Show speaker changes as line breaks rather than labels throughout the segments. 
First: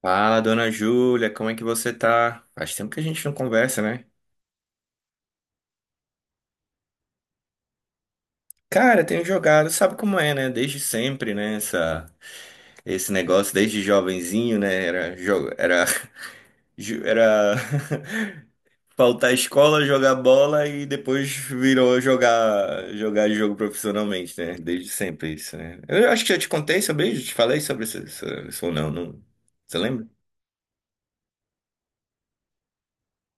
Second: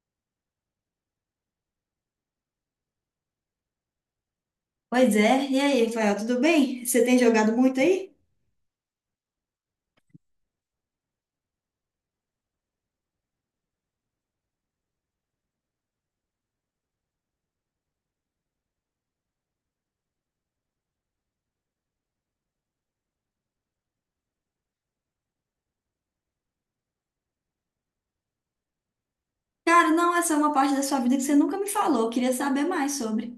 Fala, dona Júlia, como é que você tá? Faz tempo que a gente não conversa, né?
Pois é. E aí, Rafael, tudo bem? Você tem jogado muito aí?
Cara, tenho jogado, sabe como é, né? Desde sempre, né? Esse negócio, desde jovenzinho, né? Era faltar à escola, jogar bola e depois virou jogar jogo profissionalmente, né? Desde sempre isso, né? Eu acho que já te contei sobre isso, te falei sobre isso, isso ou não, não. Você
Cara,
lembra?
não, essa é uma parte da sua vida que você nunca me falou. Eu queria saber mais sobre.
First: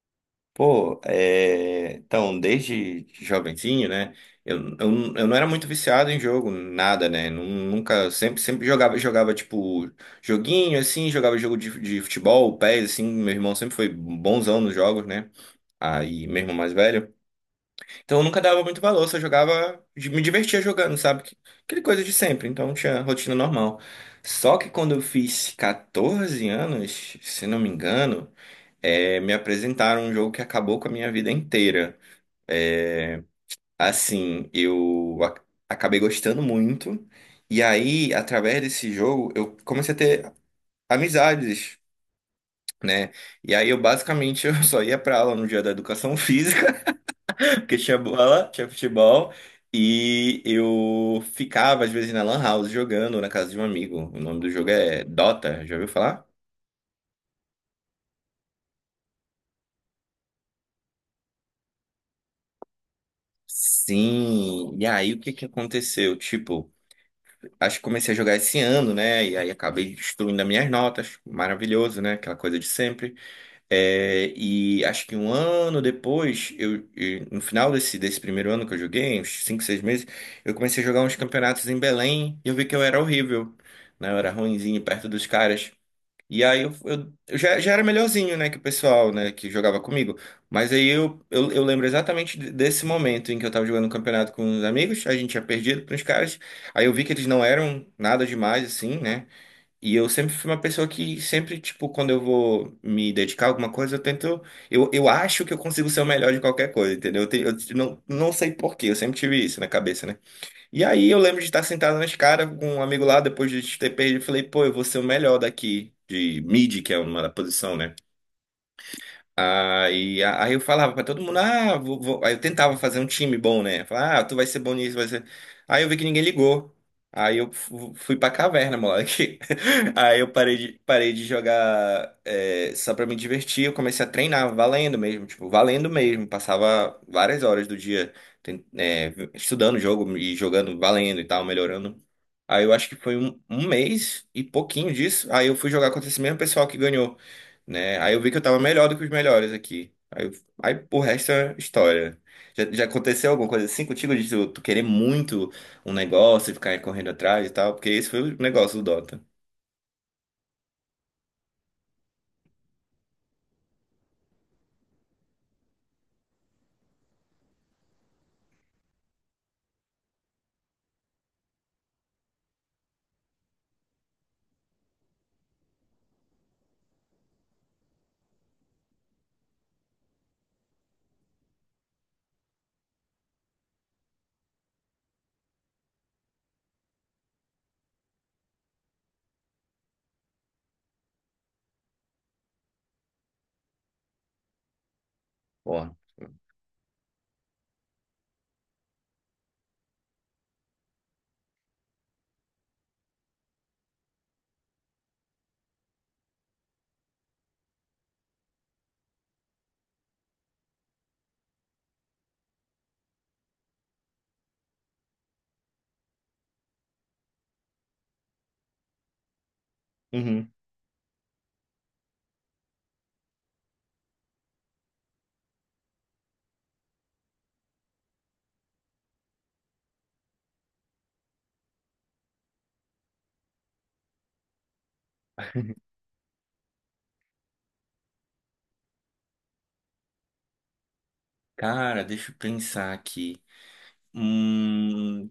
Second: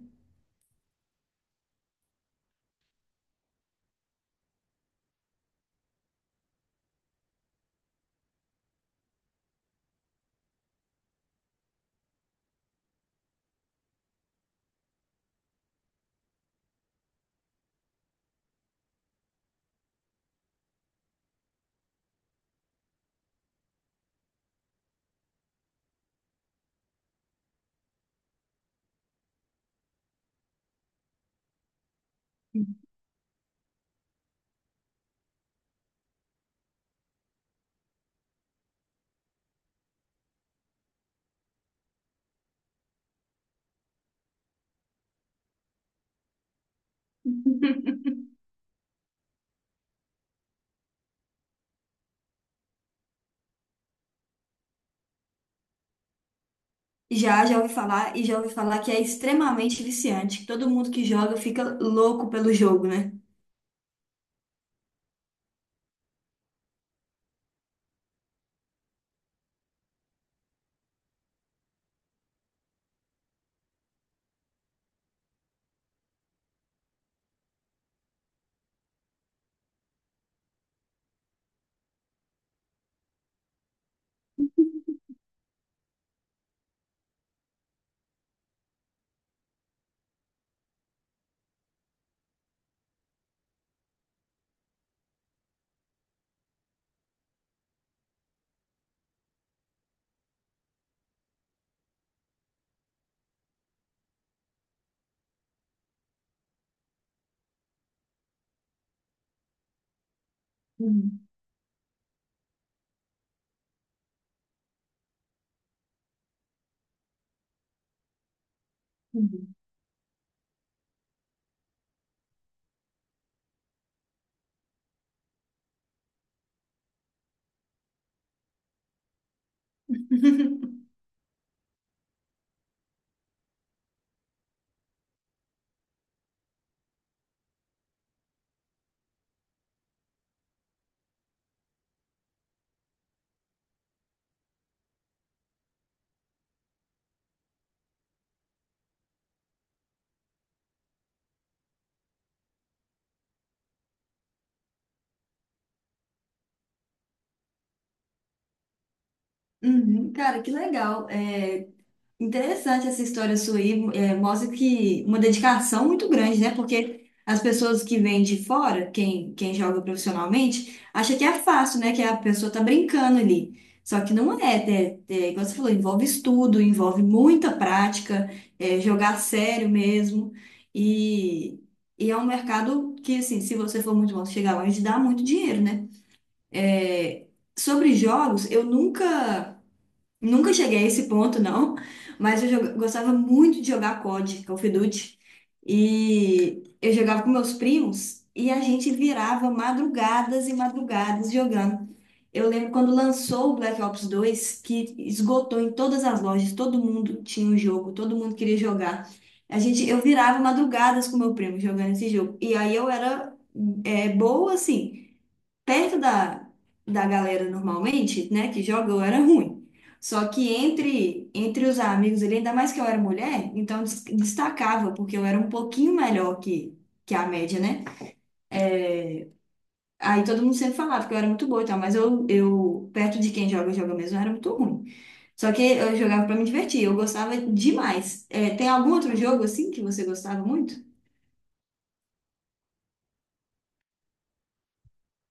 Pô, é, então, desde jovenzinho, né? Eu não era muito viciado em jogo, nada, né? Nunca, sempre jogava, tipo, joguinho, assim, jogava jogo de futebol, pés, assim. Meu irmão sempre foi bonzão nos jogos, né? Aí, meu irmão mais velho. Então, eu nunca dava muito valor, só jogava, me divertia jogando, sabe? Aquele coisa de sempre, então tinha rotina normal. Só que quando eu fiz 14 anos, se não me engano, me apresentaram um jogo que acabou com a minha vida inteira. É, assim, acabei gostando muito, e aí, através desse jogo, eu comecei a ter amizades, né? E aí, eu basicamente eu só ia pra aula no dia da educação física, porque tinha bola, tinha futebol. E eu ficava, às vezes, na Lan House jogando na casa de um amigo. O nome do jogo é Dota, já ouviu falar?
Já ouvi falar e já ouvi falar que é extremamente viciante, que todo mundo que joga fica louco pelo jogo, né?
Sim, e aí o que que aconteceu? Tipo, acho que comecei a jogar esse ano, né? E aí acabei destruindo as minhas notas. Maravilhoso, né? Aquela coisa de sempre. É, e acho que um ano depois, e no final desse primeiro ano que eu joguei, uns 5, 6 meses, eu comecei a jogar uns campeonatos em Belém e eu vi que eu era horrível, né? Eu era ruinzinho perto dos caras. E aí eu já era melhorzinho, né, que o pessoal, né, que jogava comigo. Mas aí eu lembro exatamente desse momento em que eu tava jogando um campeonato com uns amigos, a gente tinha perdido pros caras. Aí eu vi que eles não eram nada demais, assim, né? E eu sempre fui uma pessoa que sempre, tipo, quando eu vou me dedicar a alguma coisa, eu tento. Eu acho que eu consigo ser o melhor de qualquer coisa, entendeu? Eu não sei por quê, eu sempre tive isso na cabeça, né? E aí eu
Uhum,
lembro de estar sentado na escada com um amigo lá, depois de ter perdido, eu falei, pô, eu vou ser o melhor daqui, de mid, que é uma posição, né?
uhum.
Aí, aí eu falava pra todo mundo, ah, aí eu tentava fazer um time bom, né? Falava, ah, tu vai ser bom nisso, vai ser. Aí eu vi que ninguém ligou. Aí eu fui pra caverna, moleque. Aí eu parei de, parei de jogar, só pra me divertir. Eu comecei a treinar, valendo mesmo, tipo, valendo mesmo. Passava várias horas do dia estudando o jogo e jogando, valendo e tal, melhorando. Aí eu acho que foi um mês e pouquinho disso. Aí eu fui jogar contra esse mesmo pessoal que ganhou, né? Aí eu vi que eu tava melhor do que os melhores aqui. Aí, aí o resto é história. Já aconteceu alguma coisa assim contigo de tu querer muito um negócio e ficar correndo atrás e tal? Porque esse foi o negócio do Dota.
Uhum, cara, que legal. É, interessante essa história sua aí, é, mostra que uma dedicação muito grande, né? Porque as pessoas que vêm de fora, quem joga profissionalmente, acha que é fácil, né? Que a pessoa tá brincando ali. Só que não é, igual você falou, envolve estudo, envolve muita prática, é, jogar sério mesmo. E, e é um mercado que, assim, se você for muito bom chegar longe, dá muito dinheiro, né? É, sobre jogos, eu nunca. Nunca cheguei a esse ponto, não, mas eu gostava muito de jogar COD, Call of Duty,
Porra.
e eu jogava com meus primos e a gente virava madrugadas e madrugadas jogando. Eu lembro quando lançou o Black Ops 2 que esgotou em todas as lojas, todo mundo tinha o jogo, todo mundo queria jogar. A gente, eu virava madrugadas com meu primo jogando esse jogo, e aí eu era é, boa, assim, perto da, da galera normalmente, né, que joga, eu era ruim. Só
Uhum.
que entre os amigos ali, ainda mais que eu era mulher, então destacava, porque eu era um pouquinho melhor que a média, né? Aí todo mundo sempre falava que eu era muito boa e tal, mas eu perto de quem joga, joga mesmo, eu era muito ruim. Só que eu jogava pra me divertir, eu gostava demais. É, tem algum outro jogo assim que você gostava muito?
Cara, deixa eu pensar aqui. Hum.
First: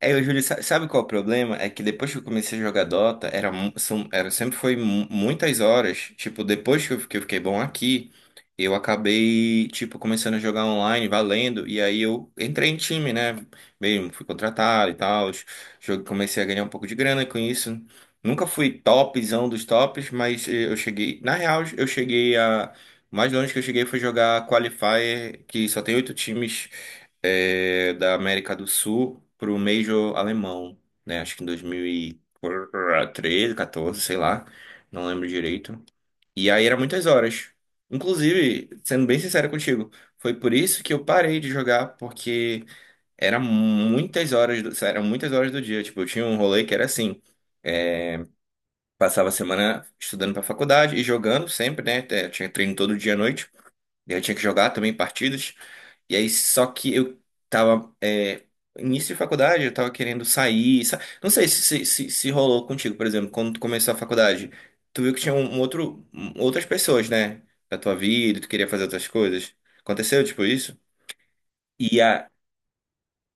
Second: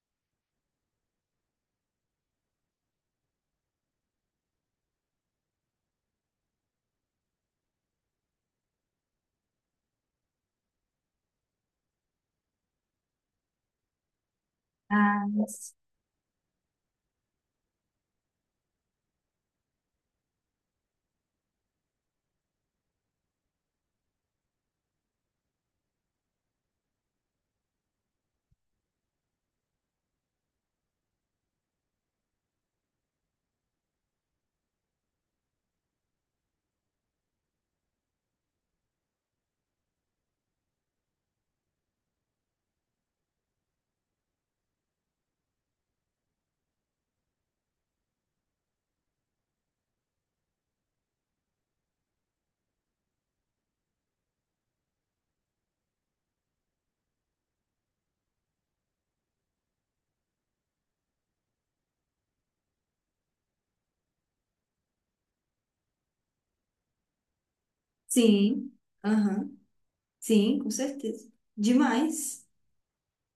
É, o Júlio, sabe qual é o problema? É que depois que eu comecei a jogar Dota, era sempre foi muitas horas. Tipo, depois que eu fiquei bom aqui, eu acabei, tipo, começando a jogar online, valendo. E aí eu entrei em time, né? Mesmo, fui contratado e tal.
Ah,
Jogo, comecei a ganhar um pouco de grana com isso. Nunca fui topzão dos tops, mas eu cheguei. Na real, eu cheguei a. O mais longe que eu cheguei foi jogar Qualifier, que só tem oito times, da América do Sul para o Major alemão, né? Acho que em 2013, 14, sei lá, não lembro direito. E aí era muitas horas. Inclusive, sendo bem sincero contigo, foi por isso que eu parei de jogar, porque era muitas horas, eram muitas horas do dia. Tipo, eu tinha um rolê que era assim. é, Passava a semana estudando para faculdade e jogando sempre, né? Tinha treino todo dia à noite. E eu tinha que jogar também partidas. E aí, só que eu tava. Início de faculdade, eu tava querendo sair. Não sei se rolou contigo, por exemplo, quando tu começou a faculdade. Tu viu que tinha um outro, outras pessoas, né? Da tua vida, tu queria
sim.
fazer outras
Aham,
coisas. Aconteceu, tipo,
sim, com
isso?
certeza.
E, a,
Demais.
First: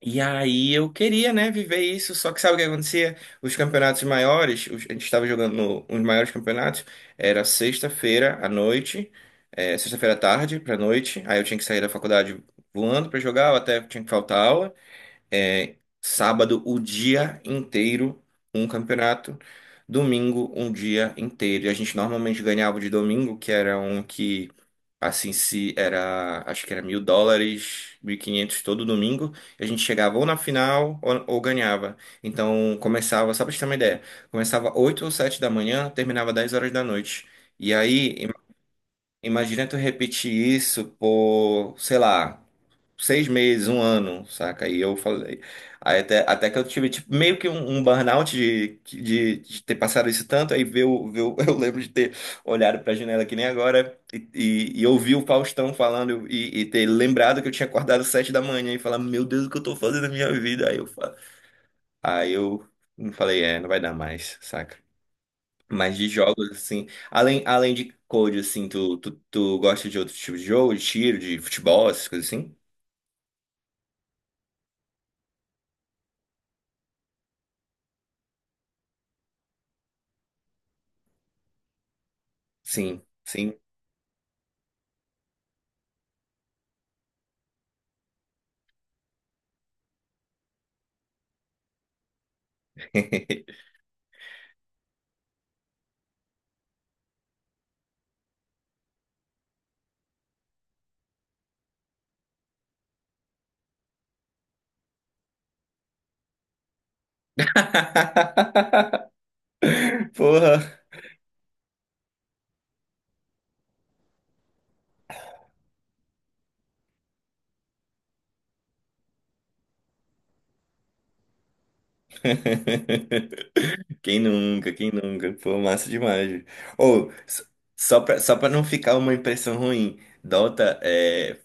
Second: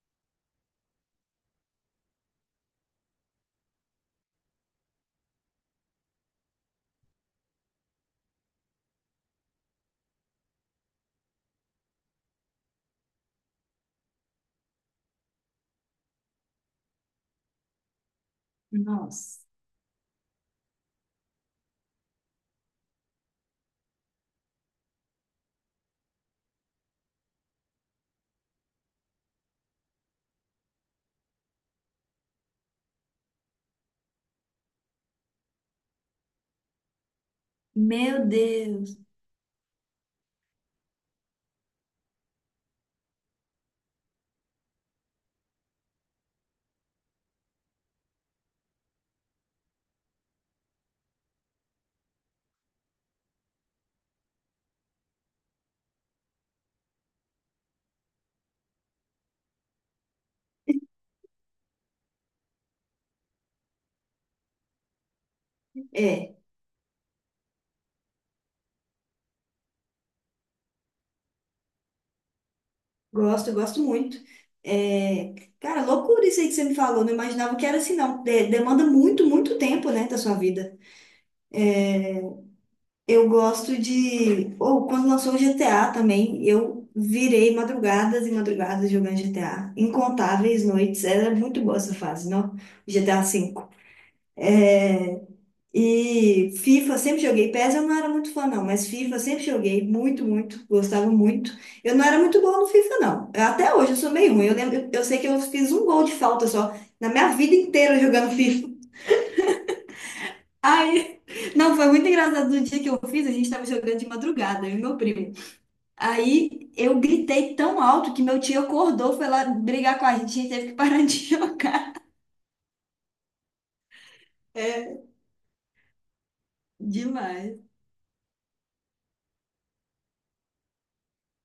e aí eu queria, né, viver isso, só que sabe o que acontecia? Os campeonatos maiores, a gente estava jogando no, os maiores campeonatos, era sexta-feira à noite, sexta-feira à tarde pra noite, aí eu tinha que sair da faculdade voando pra jogar, eu até tinha que faltar aula, é, sábado, o dia inteiro, um campeonato.
Nossa.
Domingo, um dia inteiro. E a gente normalmente ganhava de domingo, que era um que, assim, se era, acho que era US$ 1.000, 1.500 todo domingo. E a gente chegava ou na final ou, ganhava. Então, começava, só pra gente ter uma ideia, começava 8 ou 7 da manhã, terminava 10 horas da noite. E aí,
Meu Deus.
imagina tu repetir isso por, sei lá, seis meses, um ano, saca? E eu falei. Aí até que eu tive tipo, meio que um burnout de ter passado isso tanto, aí ver eu lembro de ter olhado pra janela que nem agora e ouvir o Faustão falando e ter lembrado que eu tinha acordado 7 da manhã e falar, meu Deus, o que eu tô fazendo na minha vida? Aí eu falei, é, não vai dar mais, saca? Mas de
É,
jogos, assim, além de code, assim, tu gosta de outro tipo de jogo, de tiro, de futebol, essas coisas assim?
gosto, gosto muito. É, cara, loucura isso aí que você me falou. Não imaginava que era assim, não. Demanda muito, muito tempo, né, da sua vida.
Sim.
Eu
Sim.
gosto de. Ou quando lançou o GTA também, eu virei madrugadas e madrugadas jogando GTA. Incontáveis noites. Era muito boa essa fase, não? GTA V. E FIFA, sempre joguei. PES eu não era muito fã, não, mas FIFA sempre joguei muito, muito, gostava muito. Eu não era muito boa no FIFA, não. Até hoje eu sou meio ruim. Eu lembro, eu sei que eu fiz um gol de falta só na minha vida inteira jogando FIFA.
Porra.
Ai, não, foi muito engraçado no dia que eu fiz, a gente tava jogando de madrugada, eu e meu primo. Aí eu gritei tão alto que meu tio acordou, foi lá brigar com a gente teve que parar de jogar.
Quem nunca, quem
É,
nunca? Pô, massa demais. Ou,
demais.
só pra não ficar uma impressão ruim, Dota é.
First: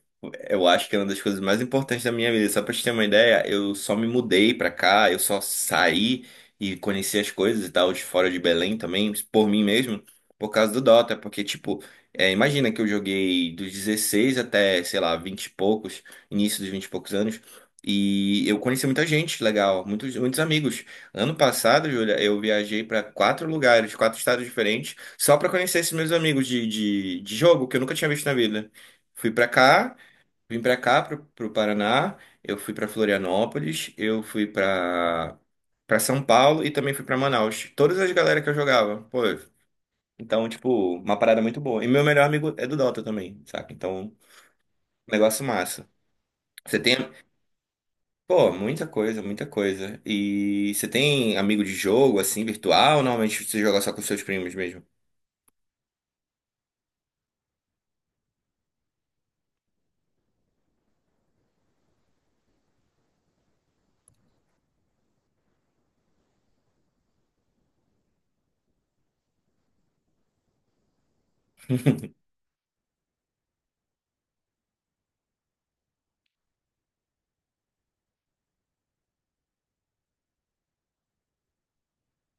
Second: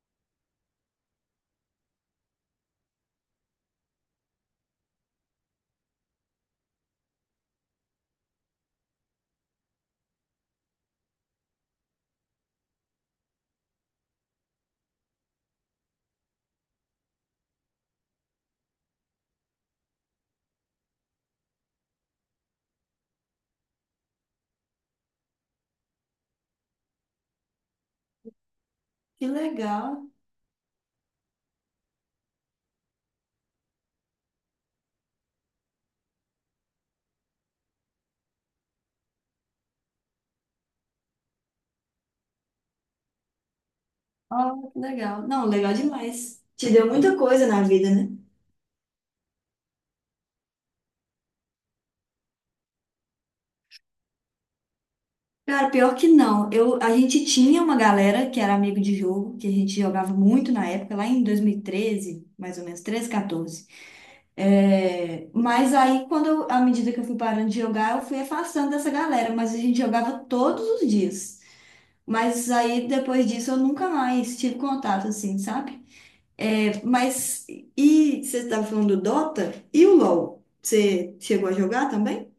Eu acho que é uma das coisas mais importantes da minha vida. Só pra te ter uma ideia, eu só me mudei pra cá, eu só saí e conheci as coisas e tal, de fora de Belém também, por mim mesmo, por causa do Dota. Porque, tipo, é, imagina que eu joguei dos 16 até, sei lá, 20 e poucos, início dos 20 e poucos anos, e eu conheci muita gente legal, muitos, muitos amigos. Ano passado, Júlia, eu viajei para quatro lugares, quatro estados diferentes, só para conhecer esses meus amigos de jogo que eu nunca tinha visto na vida.
Que
Fui para cá,
legal.
vim para cá, pro Paraná, eu fui para Florianópolis, eu fui para São Paulo e também fui para Manaus. Todas as galera que eu jogava, pô. Então, tipo, uma parada muito boa. E meu melhor amigo é do Dota também, saca? Então, um
Ah, que legal.
negócio
Não, legal
massa.
demais. Te
Você
deu
tem.
muita coisa na vida, né?
Pô, muita coisa, muita coisa. E você tem amigo de jogo, assim, virtual, ou normalmente você joga só com seus primos mesmo?
Cara, pior que não. Eu, a gente tinha uma galera que era amigo de jogo, que a gente jogava muito na época, lá em 2013, mais ou menos, 13, 14. É, mas aí, quando à medida que eu fui parando de jogar, eu fui afastando dessa galera, mas a gente jogava todos os dias. Mas aí, depois disso, eu nunca mais tive contato, assim, sabe? É, mas, e você estava falando do Dota e o LoL? Você chegou a jogar também?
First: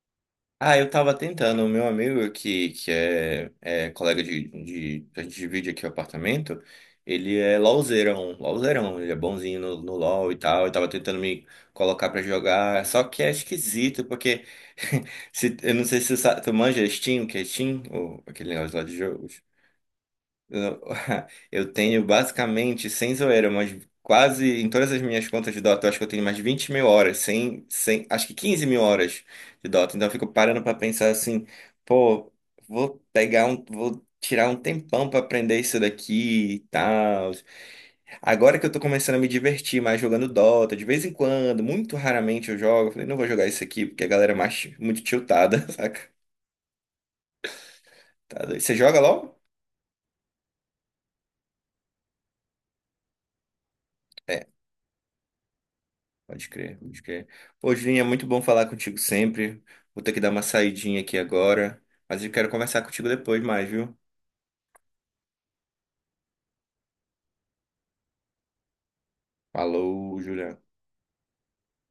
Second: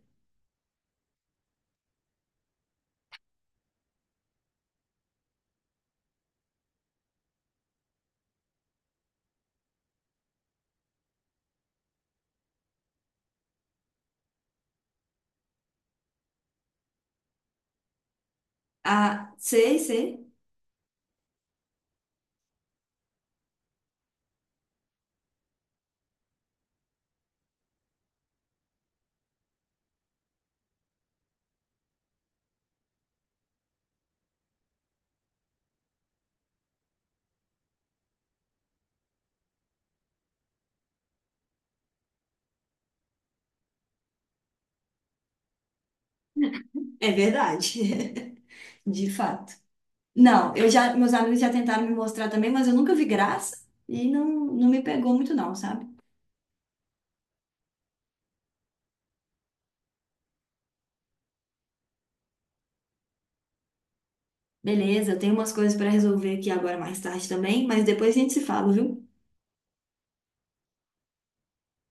Ah, eu tava tentando. O meu amigo, que é colega de. A gente divide aqui o apartamento. Ele é LOLzeirão, LOLzeirão. Ele é bonzinho no LOL e tal. Eu tava tentando me colocar pra jogar. Só que é esquisito, porque. Eu não sei se tu manja Steam, que é Steam, ou aquele negócio lá de jogo.
Ah, sei, sei.
Eu eu tenho basicamente, sem zoeira, mas quase em todas as minhas contas de Dota, eu acho que eu tenho mais de 20.000 horas, sem, sem, acho que 15.000 horas de Dota. Então eu fico parando pra pensar assim, pô, vou tirar um tempão pra aprender isso daqui e tal. Agora que eu tô começando a me divertir mais jogando Dota, de vez em quando, muito raramente eu jogo, eu falei, não vou jogar isso aqui porque a galera é mais muito tiltada, saca?
É verdade.
Tá doido. Você joga
De
LOL?
fato. Não, eu já, meus amigos já tentaram me mostrar também, mas eu nunca vi graça e não,
É.
não me pegou muito não, sabe?
Pode crer, pode crer. Pô, Julinho, é muito bom falar contigo sempre. Vou ter que dar uma saidinha aqui agora, mas eu quero conversar contigo depois mais, viu?
Beleza, eu tenho umas coisas para resolver aqui agora mais tarde também, mas depois a gente se fala, viu?
Falou, Juliano.